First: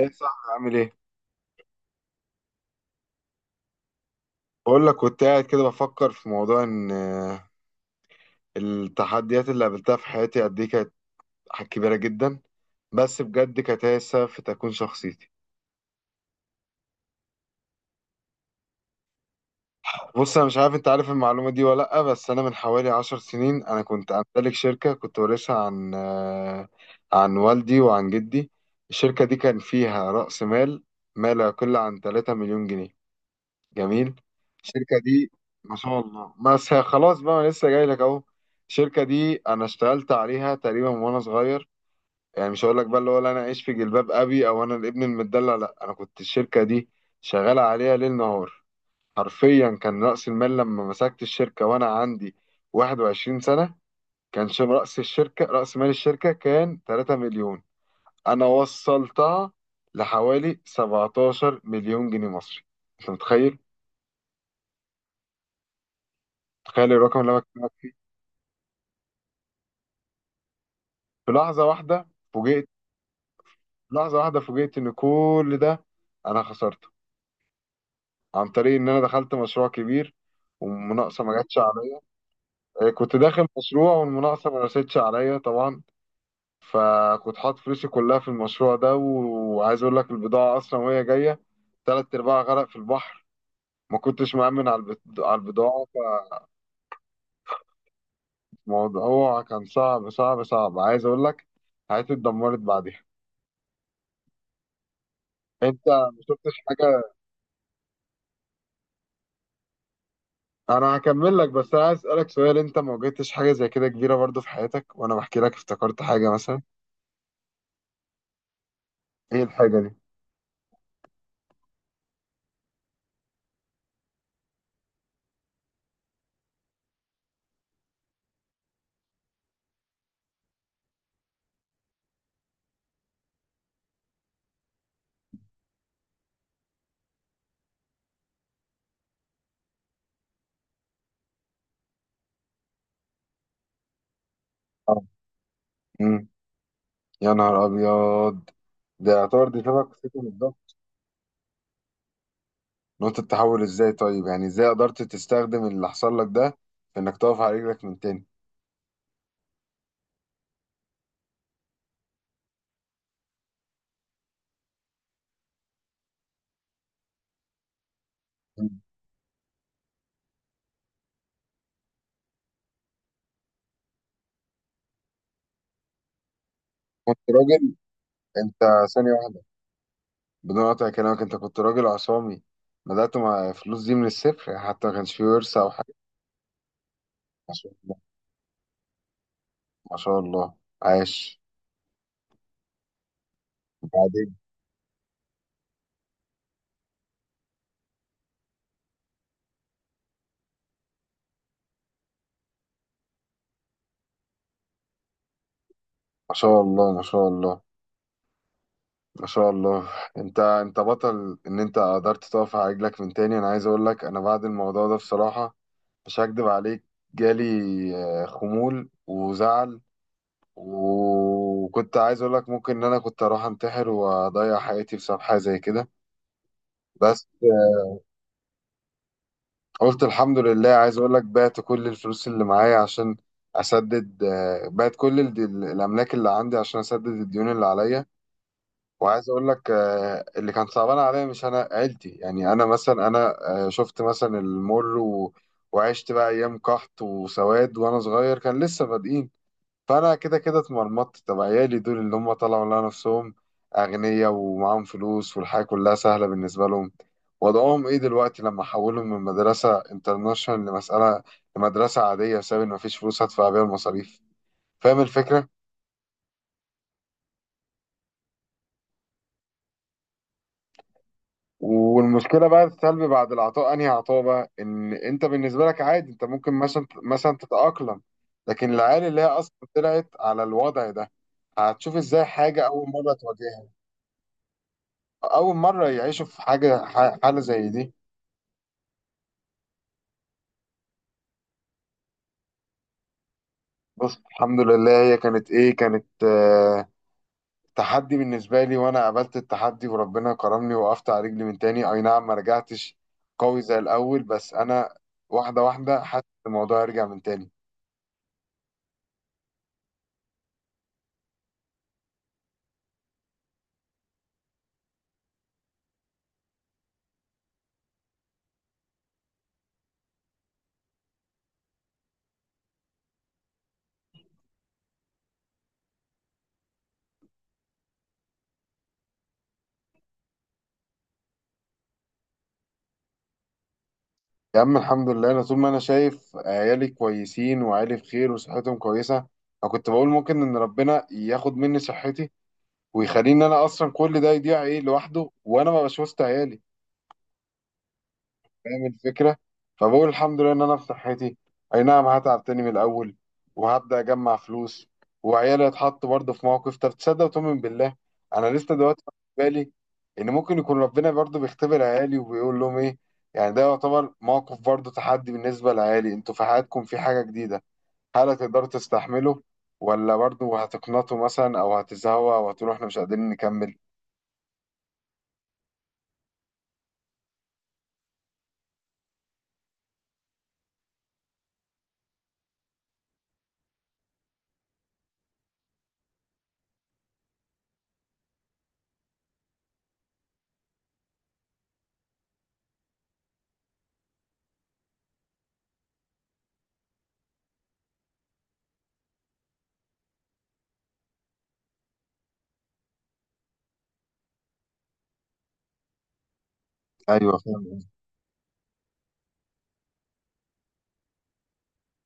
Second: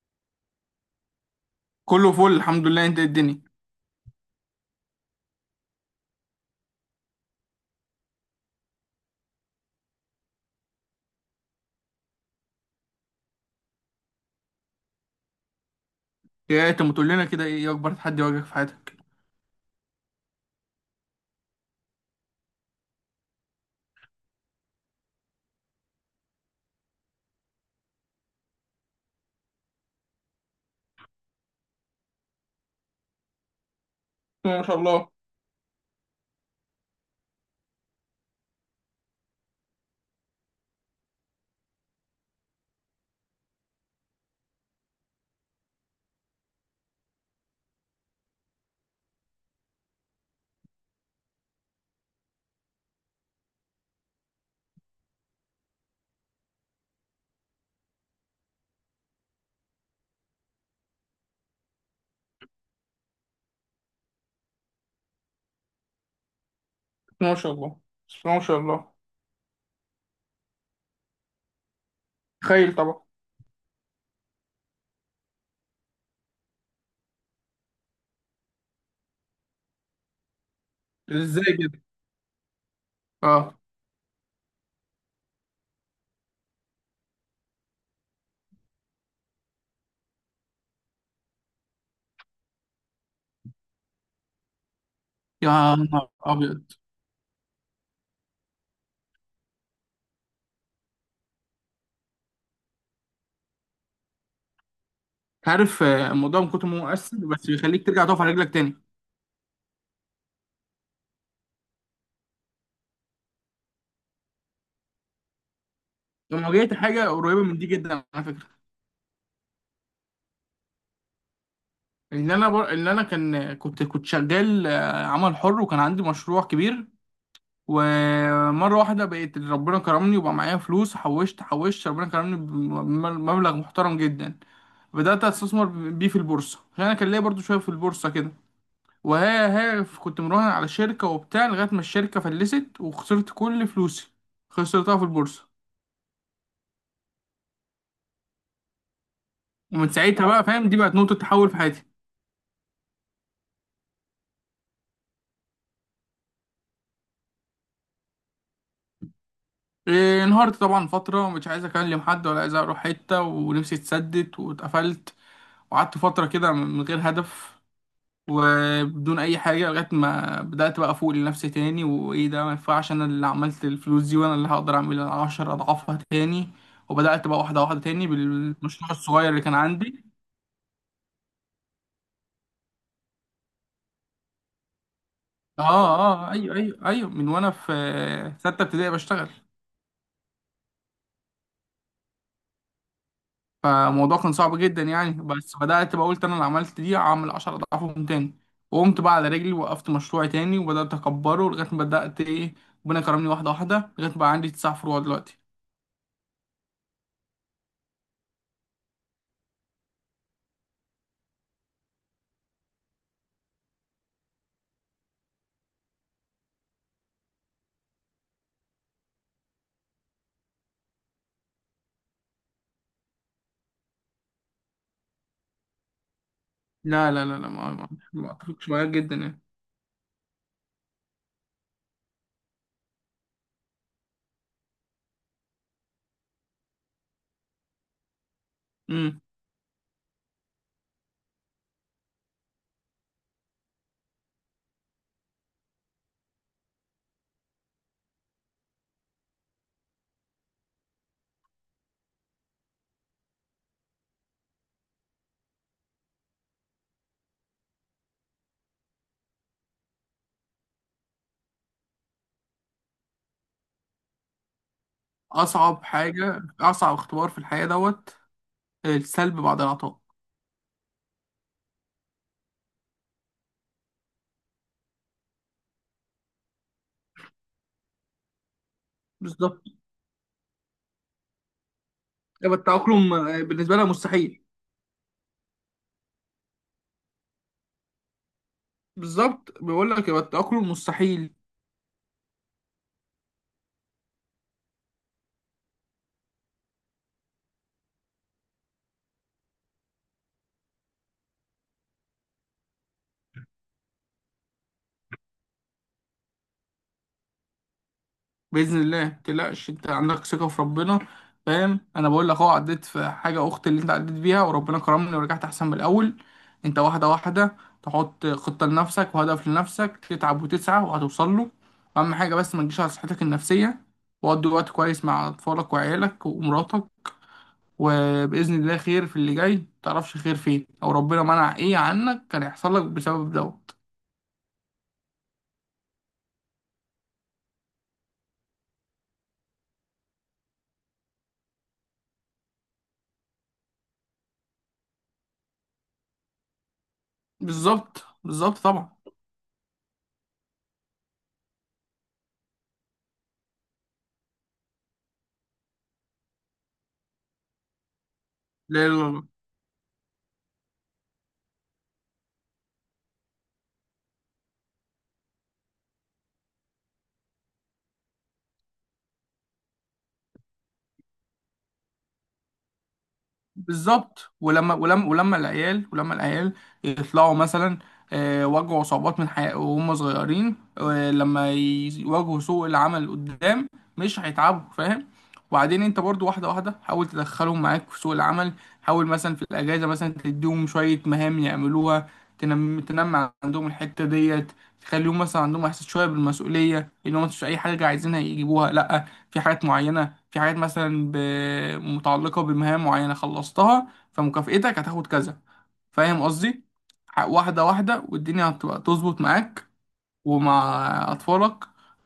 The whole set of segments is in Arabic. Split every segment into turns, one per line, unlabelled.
ايه صح؟ عامل ايه؟
كله فل، الحمد لله. انت ايه الدنيا؟
بقول لك كنت قاعد كده بفكر في موضوع ان التحديات اللي قابلتها في حياتي قد ايه كانت كبيره جدا، بس بجد كانت هي السبب في تكوين شخصيتي.
ايه انت ما تقول لنا كده، ايه اكبر تحدي واجهك في حياتك؟
بص انا مش عارف انت عارف المعلومه دي ولا لا، بس انا من حوالي عشر سنين انا كنت امتلك شركه، كنت وارثها عن عن والدي وعن جدي. الشركه دي كان فيها راس مال ما لا يقل عن 3 مليون جنيه. جميل.
ما شاء
الشركة
الله.
دي ما شاء الله، بس هي خلاص بقى، انا لسه جاي لك اهو. الشركة دي انا اشتغلت عليها تقريبا وانا صغير، يعني مش هقول لك بقى اللي هو لا انا عايش في جلباب ابي او انا الابن المدلع، لا، انا كنت الشركة دي شغال عليها ليل نهار حرفيا. كان رأس المال لما مسكت الشركة وانا عندي 21 سنة، كان رأس الشركة، رأس مال الشركة كان 3 مليون، انا وصلتها لحوالي 17 مليون جنيه مصري. انت متخيل؟ تخيل الرقم اللي
ما
انا
شاء الله.
بكلمك.
ما شاء الله.
في لحظة واحدة فوجئت،
تخيل طبعا.
لحظة واحدة فوجئت إن كل ده أنا خسرته، عن طريق إن أنا دخلت مشروع كبير والمناقصة ما
ازاي
جاتش
كده؟
عليا. كنت داخل
اه.
مشروع والمناقصة ما رستش عليا طبعا، فكنت حاطط فلوسي كلها في المشروع ده، وعايز أقول لك البضاعة أصلا وهي جاية تلات أرباعها غرق في البحر، ما كنتش مأمن على على
يا
البضاعة.
نهار ابيض.
فالموضوع كان صعب صعب صعب، عايز أقول لك حياتي اتدمرت بعدها.
عارف،
أنت ما
الموضوع من
شفتش
كتر ما هو
حاجة،
مؤثر بس بيخليك ترجع تقف على رجلك تاني.
انا هكمل لك، بس انا عايز اسالك سؤال: انت ما واجهتش حاجه زي كده كبيره برضو في حياتك وانا بحكي لك افتكرت حاجه
انا
مثلا؟
واجهت حاجه قريبه من دي جدا على فكره.
ايه الحاجه دي؟
ان انا كان كنت كنت شغال، عمل حر، وكان عندي مشروع كبير. ومره واحده بقيت ربنا كرمني وبقى معايا فلوس، حوشت حوشت، ربنا كرمني بمبلغ محترم جدا. بدأت أستثمر بيه في البورصة، عشان أنا كان ليا برضو شوية في البورصة كده. وهي هي كنت مراهن على شركة وبتاع، لغاية ما الشركة فلست وخسرت كل فلوسي، خسرتها
اه.
في البورصة.
امم يا نهار ابيض، ده يعتبر دي شبه
ومن
قصتي
ساعتها بقى، فاهم، دي
بالظبط.
بقت نقطة تحول في حياتي.
نقطه التحول ازاي طيب؟ يعني ازاي قدرت تستخدم اللي حصل لك ده في انك تقف على رجلك من تاني؟
إيه، انهارت طبعا فترة، ومش عايز أكلم حد ولا عايز أروح حتة، ونفسي اتسدت واتقفلت. وقعدت فترة كده من غير هدف
مم.
وبدون اي حاجه، لغايه ما بدات بقى افوق لنفسي تاني، وايه ده، ما ينفعش انا اللي عملت الفلوس دي وانا اللي هقدر اعمل 10 اضعافها تاني.
كنت
وبدات بقى واحده
راجل
واحده تاني
انت،
بالمشروع
ثانيه
الصغير اللي
واحده
كان عندي.
بدون قطع كلامك، انت كنت راجل عصامي، بدأت مع فلوس دي من الصفر، حتى ما كانش فيه ورثة
اه،
أو حاجة؟
اه، آه، ايوه، ايوه، ايوه، من وانا
ما شاء
في
الله.
سته ابتدائي بشتغل.
ما شاء الله. عاش.
فالموضوع كان
بعدين؟
صعب جدا يعني، بس بدات بقى قلت انا اللي عملت دي هعمل 10 اضعافهم تاني. وقمت بقى على رجلي، وقفت مشروعي تاني وبدات اكبره، لغايه ما بدات ايه، ربنا كرمني، واحده واحده، لغايه ما بقى عندي تسع فروع دلوقتي.
ما شاء الله ما شاء الله ما شاء الله. انت انت بطل ان انت قدرت تقف على رجلك من تاني. انا عايز اقول لك انا بعد الموضوع ده بصراحة، مش هكدب عليك، جالي خمول وزعل، وكنت عايز اقول لك ممكن ان انا كنت اروح انتحر واضيع حياتي بسبب حاجة زي كده.
لا لا
بس
لا لا، ما ما ما اتفقش معاك جدا يعني.
قلت الحمد لله. عايز اقول لك بعت كل الفلوس اللي معايا عشان اسدد، بعت كل الاملاك اللي عندي عشان اسدد الديون اللي عليا.
امم.
وعايز اقول لك اللي كان صعبان عليا مش انا، عيلتي، يعني انا مثلا انا شفت مثلا وعشت بقى ايام قحط وسواد وانا صغير كان لسه بادئين، فانا كده كده اتمرمطت. طب عيالي دول اللي هم طلعوا لنا نفسهم اغنياء ومعاهم فلوس والحياه كلها سهله بالنسبه لهم، وضعهم ايه دلوقتي لما حولهم من مدرسه انترناشونال لمساله، لمدرسه عاديه بسبب ان مفيش فلوس هدفع بيها المصاريف؟ فاهم الفكره؟
اصعب حاجه، اصعب اختبار في الحياه دوت، السلب بعد العطاء.
والمشكله بقى السلبي بعد العطاء، انهي عطاء بقى؟ ان انت بالنسبه لك عادي، انت ممكن مثلا تتاقلم، لكن العيال اللي هي اصلا
بالظبط.
طلعت على الوضع ده هتشوف ازاي
يبقى
حاجه اول مره
التأقلم،
تواجهها،
بالنسبه لها مستحيل.
اول مره يعيشوا في حاجه حاله زي دي.
بالظبط، بيقول لك يبقى التأقلم مستحيل.
بص الحمد لله، هي كانت ايه؟ كانت آه، تحدي بالنسبه لي، وانا قابلت التحدي وربنا كرمني، وقفت على رجلي من تاني. اي نعم ما رجعتش قوي زي الاول، بس انا واحده واحده حاسس إن الموضوع يرجع من تاني.
باذن الله متقلقش، انت عندك ثقه في ربنا. فاهم، انا بقول لك اهو، عديت في حاجه اخت اللي انت عديت بيها، وربنا كرمني ورجعت احسن من الاول. انت واحده واحده تحط خطه لنفسك وهدف لنفسك، تتعب وتسعى وهتوصل له. اهم حاجه بس ما تجيش على صحتك النفسيه، وقضي وقت كويس مع اطفالك وعيالك ومراتك. وباذن الله خير في اللي جاي، متعرفش خير فين، او ربنا منع ايه عنك كان هيحصل لك بسبب دوت.
يا عم الحمد لله، انا طول ما انا شايف عيالي كويسين وعيالي بخير وصحتهم كويسه، انا كنت بقول ممكن ان ربنا ياخد مني صحتي ويخليني انا اصلا كل ده يضيع ايه لوحده، وانا ما بشوفش عيالي.
بالظبط، بالظبط
فاهم
طبعا.
الفكرة؟ فبقول الحمد لله إن أنا في صحتي. أي نعم هتعب تاني من الأول وهبدأ أجمع فلوس، وعيالي هيتحطوا برضه في موقف. طب تصدق وتؤمن بالله، أنا لسه
لا لا
دلوقتي في
لا.
بالي إن ممكن يكون ربنا برضه بيختبر عيالي وبيقول لهم إيه؟ يعني ده يعتبر موقف برضه تحدي بالنسبة لعيالي، أنتوا في حياتكم في حاجة جديدة، هل هتقدروا تستحملوا؟ ولا برضه هتقنطوا مثلا أو هتزهقوا أو هتقولوا إحنا مش قادرين نكمل؟
بالظبط. ولما العيال يطلعوا مثلا، واجهوا صعوبات من حياة وهم صغيرين، لما يواجهوا سوق العمل قدام مش هيتعبوا، فاهم. وبعدين انت برضو واحدة واحدة حاول تدخلهم معاك في سوق العمل. حاول مثلا في الأجازة مثلا تديهم شوية مهام يعملوها. تنمي عندهم الحتة ديت. تخليهم مثلا عندهم إحساس شوية بالمسؤولية، إن هم مش أي حاجة عايزينها يجيبوها، لأ، في حاجات معينة، في حاجات مثلا ب... متعلقة بمهام معينة خلصتها، فمكافئتك هتاخد كذا. فاهم قصدي؟
أيوه
واحدة
فاهم.
واحدة والدنيا هتبقى تظبط معاك ومع أطفالك.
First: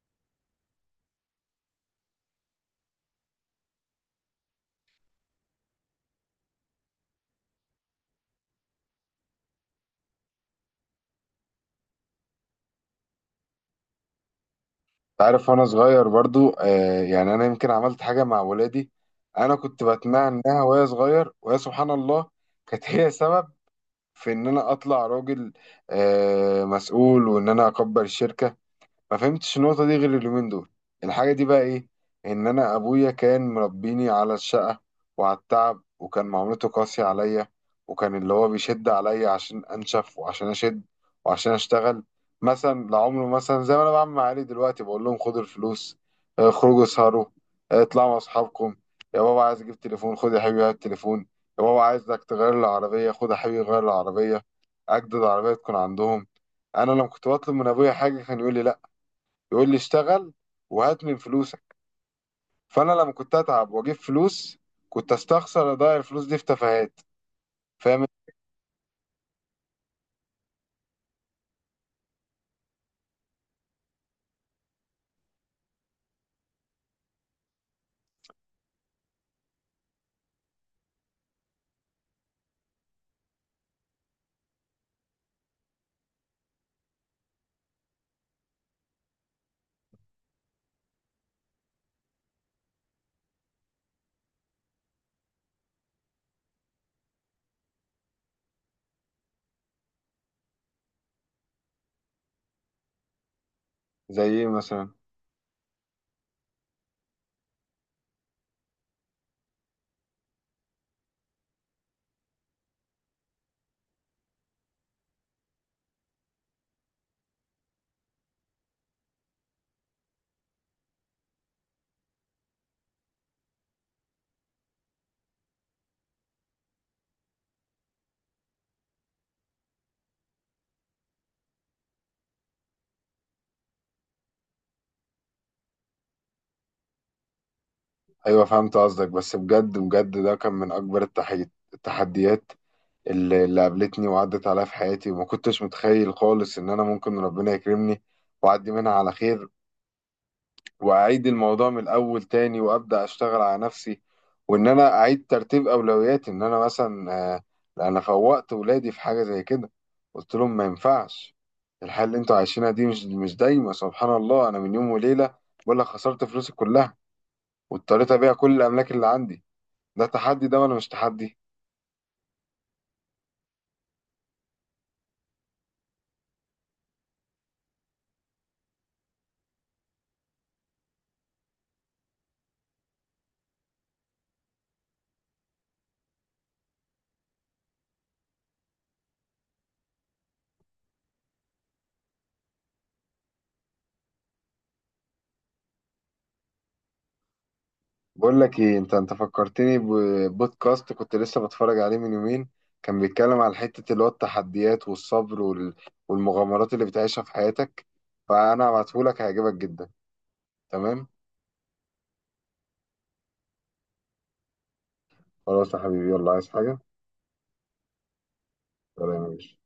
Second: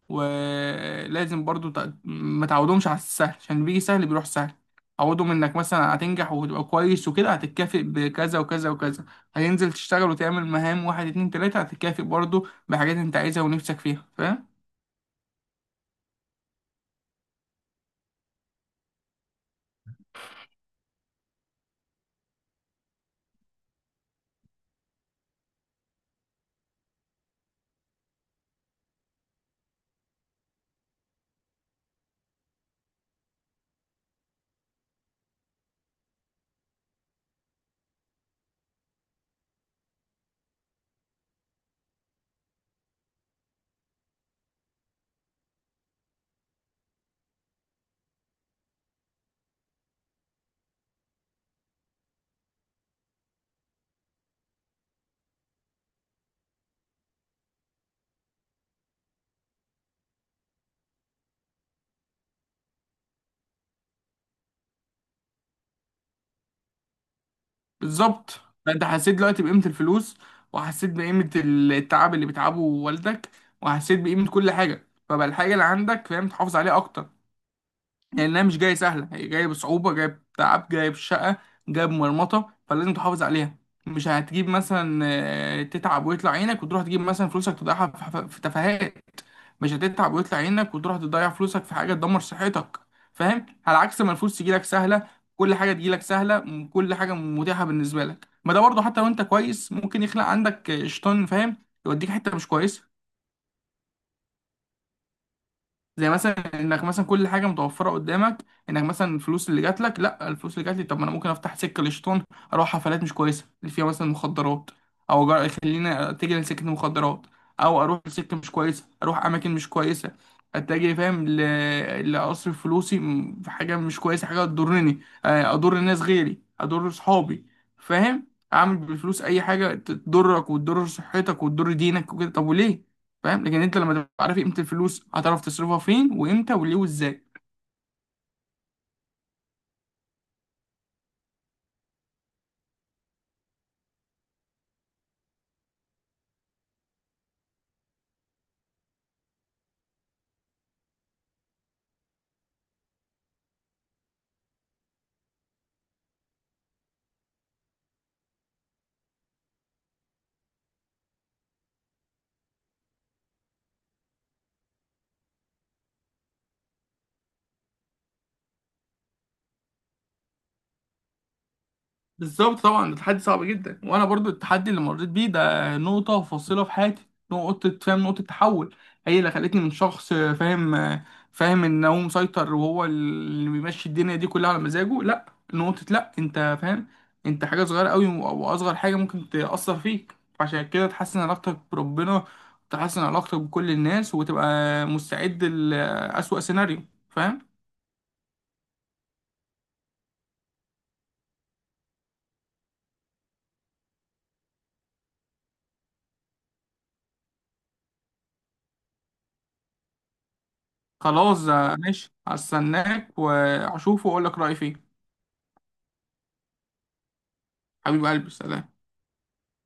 ولازم برضو ما تعودهمش على السهل، عشان بيجي سهل بيروح سهل. عودهم انك مثلا هتنجح وتبقى كويس وكده هتتكافئ بكذا وكذا وكذا. هتنزل تشتغل وتعمل مهام واحد اتنين تلاتة هتتكافئ برضو بحاجات انت عايزها ونفسك فيها، فاهم؟
عارف، وانا صغير برضو آه، يعني انا يمكن عملت حاجه مع ولادي. انا كنت بتمنى انها وهي صغير، وهي سبحان الله كانت هي سبب في ان انا اطلع راجل آه، مسؤول، وان انا اكبر الشركه. ما فهمتش النقطة دي غير اليومين دول. الحاجة دي بقى ايه؟ ان انا ابويا كان مربيني على الشقة وعلى التعب، وكان معاملته قاسية عليا، وكان اللي هو بيشد عليا عشان انشف وعشان اشد وعشان اشتغل. مثلا لعمره، مثلا زي ما انا بعمل مع عيالي دلوقتي، بقول لهم خدوا الفلوس، خرجوا اسهروا، اطلعوا مع اصحابكم. يا بابا عايز اجيب تليفون، خد يا حبيبي هات التليفون. يا بابا عايزك تغير العربية، خد يا حبيبي غير العربية، اجدد عربية تكون عندهم. انا لما كنت بطلب من ابويا حاجة كان يقول لي لا، يقول لي اشتغل وهات من فلوسك. فانا لما كنت اتعب واجيب فلوس، كنت استخسر اضيع الفلوس دي في تفاهات. فاهم؟
بالظبط. انت حسيت دلوقتي بقيمة الفلوس، وحسيت بقيمة التعب اللي بتعبه والدك، وحسيت بقيمة كل حاجة. فبقى الحاجة اللي عندك، فاهم، تحافظ عليها اكتر، لانها مش جايه سهله، هي جايه بصعوبه، جايه بتعب، جايه بشقه، جايه بمرمطه، فلازم تحافظ عليها. مش هتجيب مثلا، تتعب ويطلع عينك وتروح تجيب مثلا فلوسك تضيعها في تفاهات. مش هتتعب ويطلع عينك وتروح تضيع فلوسك في حاجه تدمر صحتك، فاهم. على عكس ما الفلوس تجيلك سهله، كل حاجه تجيلك سهله، كل حاجه متاحه بالنسبه لك، ما ده برضه حتى لو انت كويس ممكن يخلق عندك، شيطان، فاهم، يوديك حته مش كويسه.
زي ايه مثلا؟
زي مثلا انك مثلا كل حاجه متوفره قدامك، انك مثلا الفلوس اللي جات لك، لا الفلوس اللي جات لي، طب ما انا ممكن افتح سكه للشيطان، اروح حفلات مش كويسه اللي فيها مثلا مخدرات، خليني اتجه لسكه المخدرات، او اروح لسكه مش كويسه، اروح اماكن مش كويسه، اتجه، فاهم، لاصرف فلوسي في حاجه مش كويسه، حاجه تضرني، اضر الناس غيري، اضر صحابي، فاهم. اعمل بالفلوس اي حاجه تضرك وتضر صحتك وتضر دينك وكده، طب وليه؟ فاهم، لكن انت لما تبقى عارف قيمه الفلوس هتعرف تصرفها فين وامتى وليه وازاي.
ايوه فهمت قصدك. بس بجد بجد ده كان من اكبر التحديات اللي قابلتني وعدت عليا في حياتي، وما كنتش متخيل خالص ان انا ممكن ربنا يكرمني واعدي منها على خير، واعيد الموضوع من الاول تاني وابدا اشتغل على نفسي، وان انا اعيد ترتيب اولوياتي. ان انا مثلا انا فوقت ولادي في حاجه زي كده، قلت لهم ما ينفعش الحياه اللي انتوا عايشينها دي، مش دايما. سبحان الله انا من يوم وليله بقول لك خسرت فلوسي كلها، واضطريت ابيع كل الاملاك اللي عندي، ده تحدي ده ولا مش تحدي؟
بالظبط طبعا، ده تحدي صعب جدا. وانا برضو التحدي اللي مريت بيه ده نقطه فاصله في حياتي، نقطه، فاهم، نقطه تحول. هي اللي خلتني من شخص فاهم، فاهم ان هو مسيطر وهو اللي بيمشي الدنيا دي كلها على مزاجه، لا، نقطه، لا، انت فاهم، انت حاجه صغيره قوي، واصغر حاجه ممكن تاثر فيك. عشان كده تحسن علاقتك بربنا، تحسن علاقتك بكل الناس، وتبقى مستعد لأسوأ سيناريو، فاهم.
بقول لك ايه، انت انت فكرتني ببودكاست كنت لسه بتفرج عليه من يومين، كان بيتكلم على حتة اللي هو التحديات والصبر والمغامرات اللي بتعيشها في حياتك، فانا هبعتهولك هيعجبك جدا. تمام؟
خلاص، ماشي، هستناك واشوفه واقول لك رأيي فيه.
خلاص يا حبيبي، يلا، عايز حاجة؟
حبيب قلبي، سلام.
سلام يا باشا.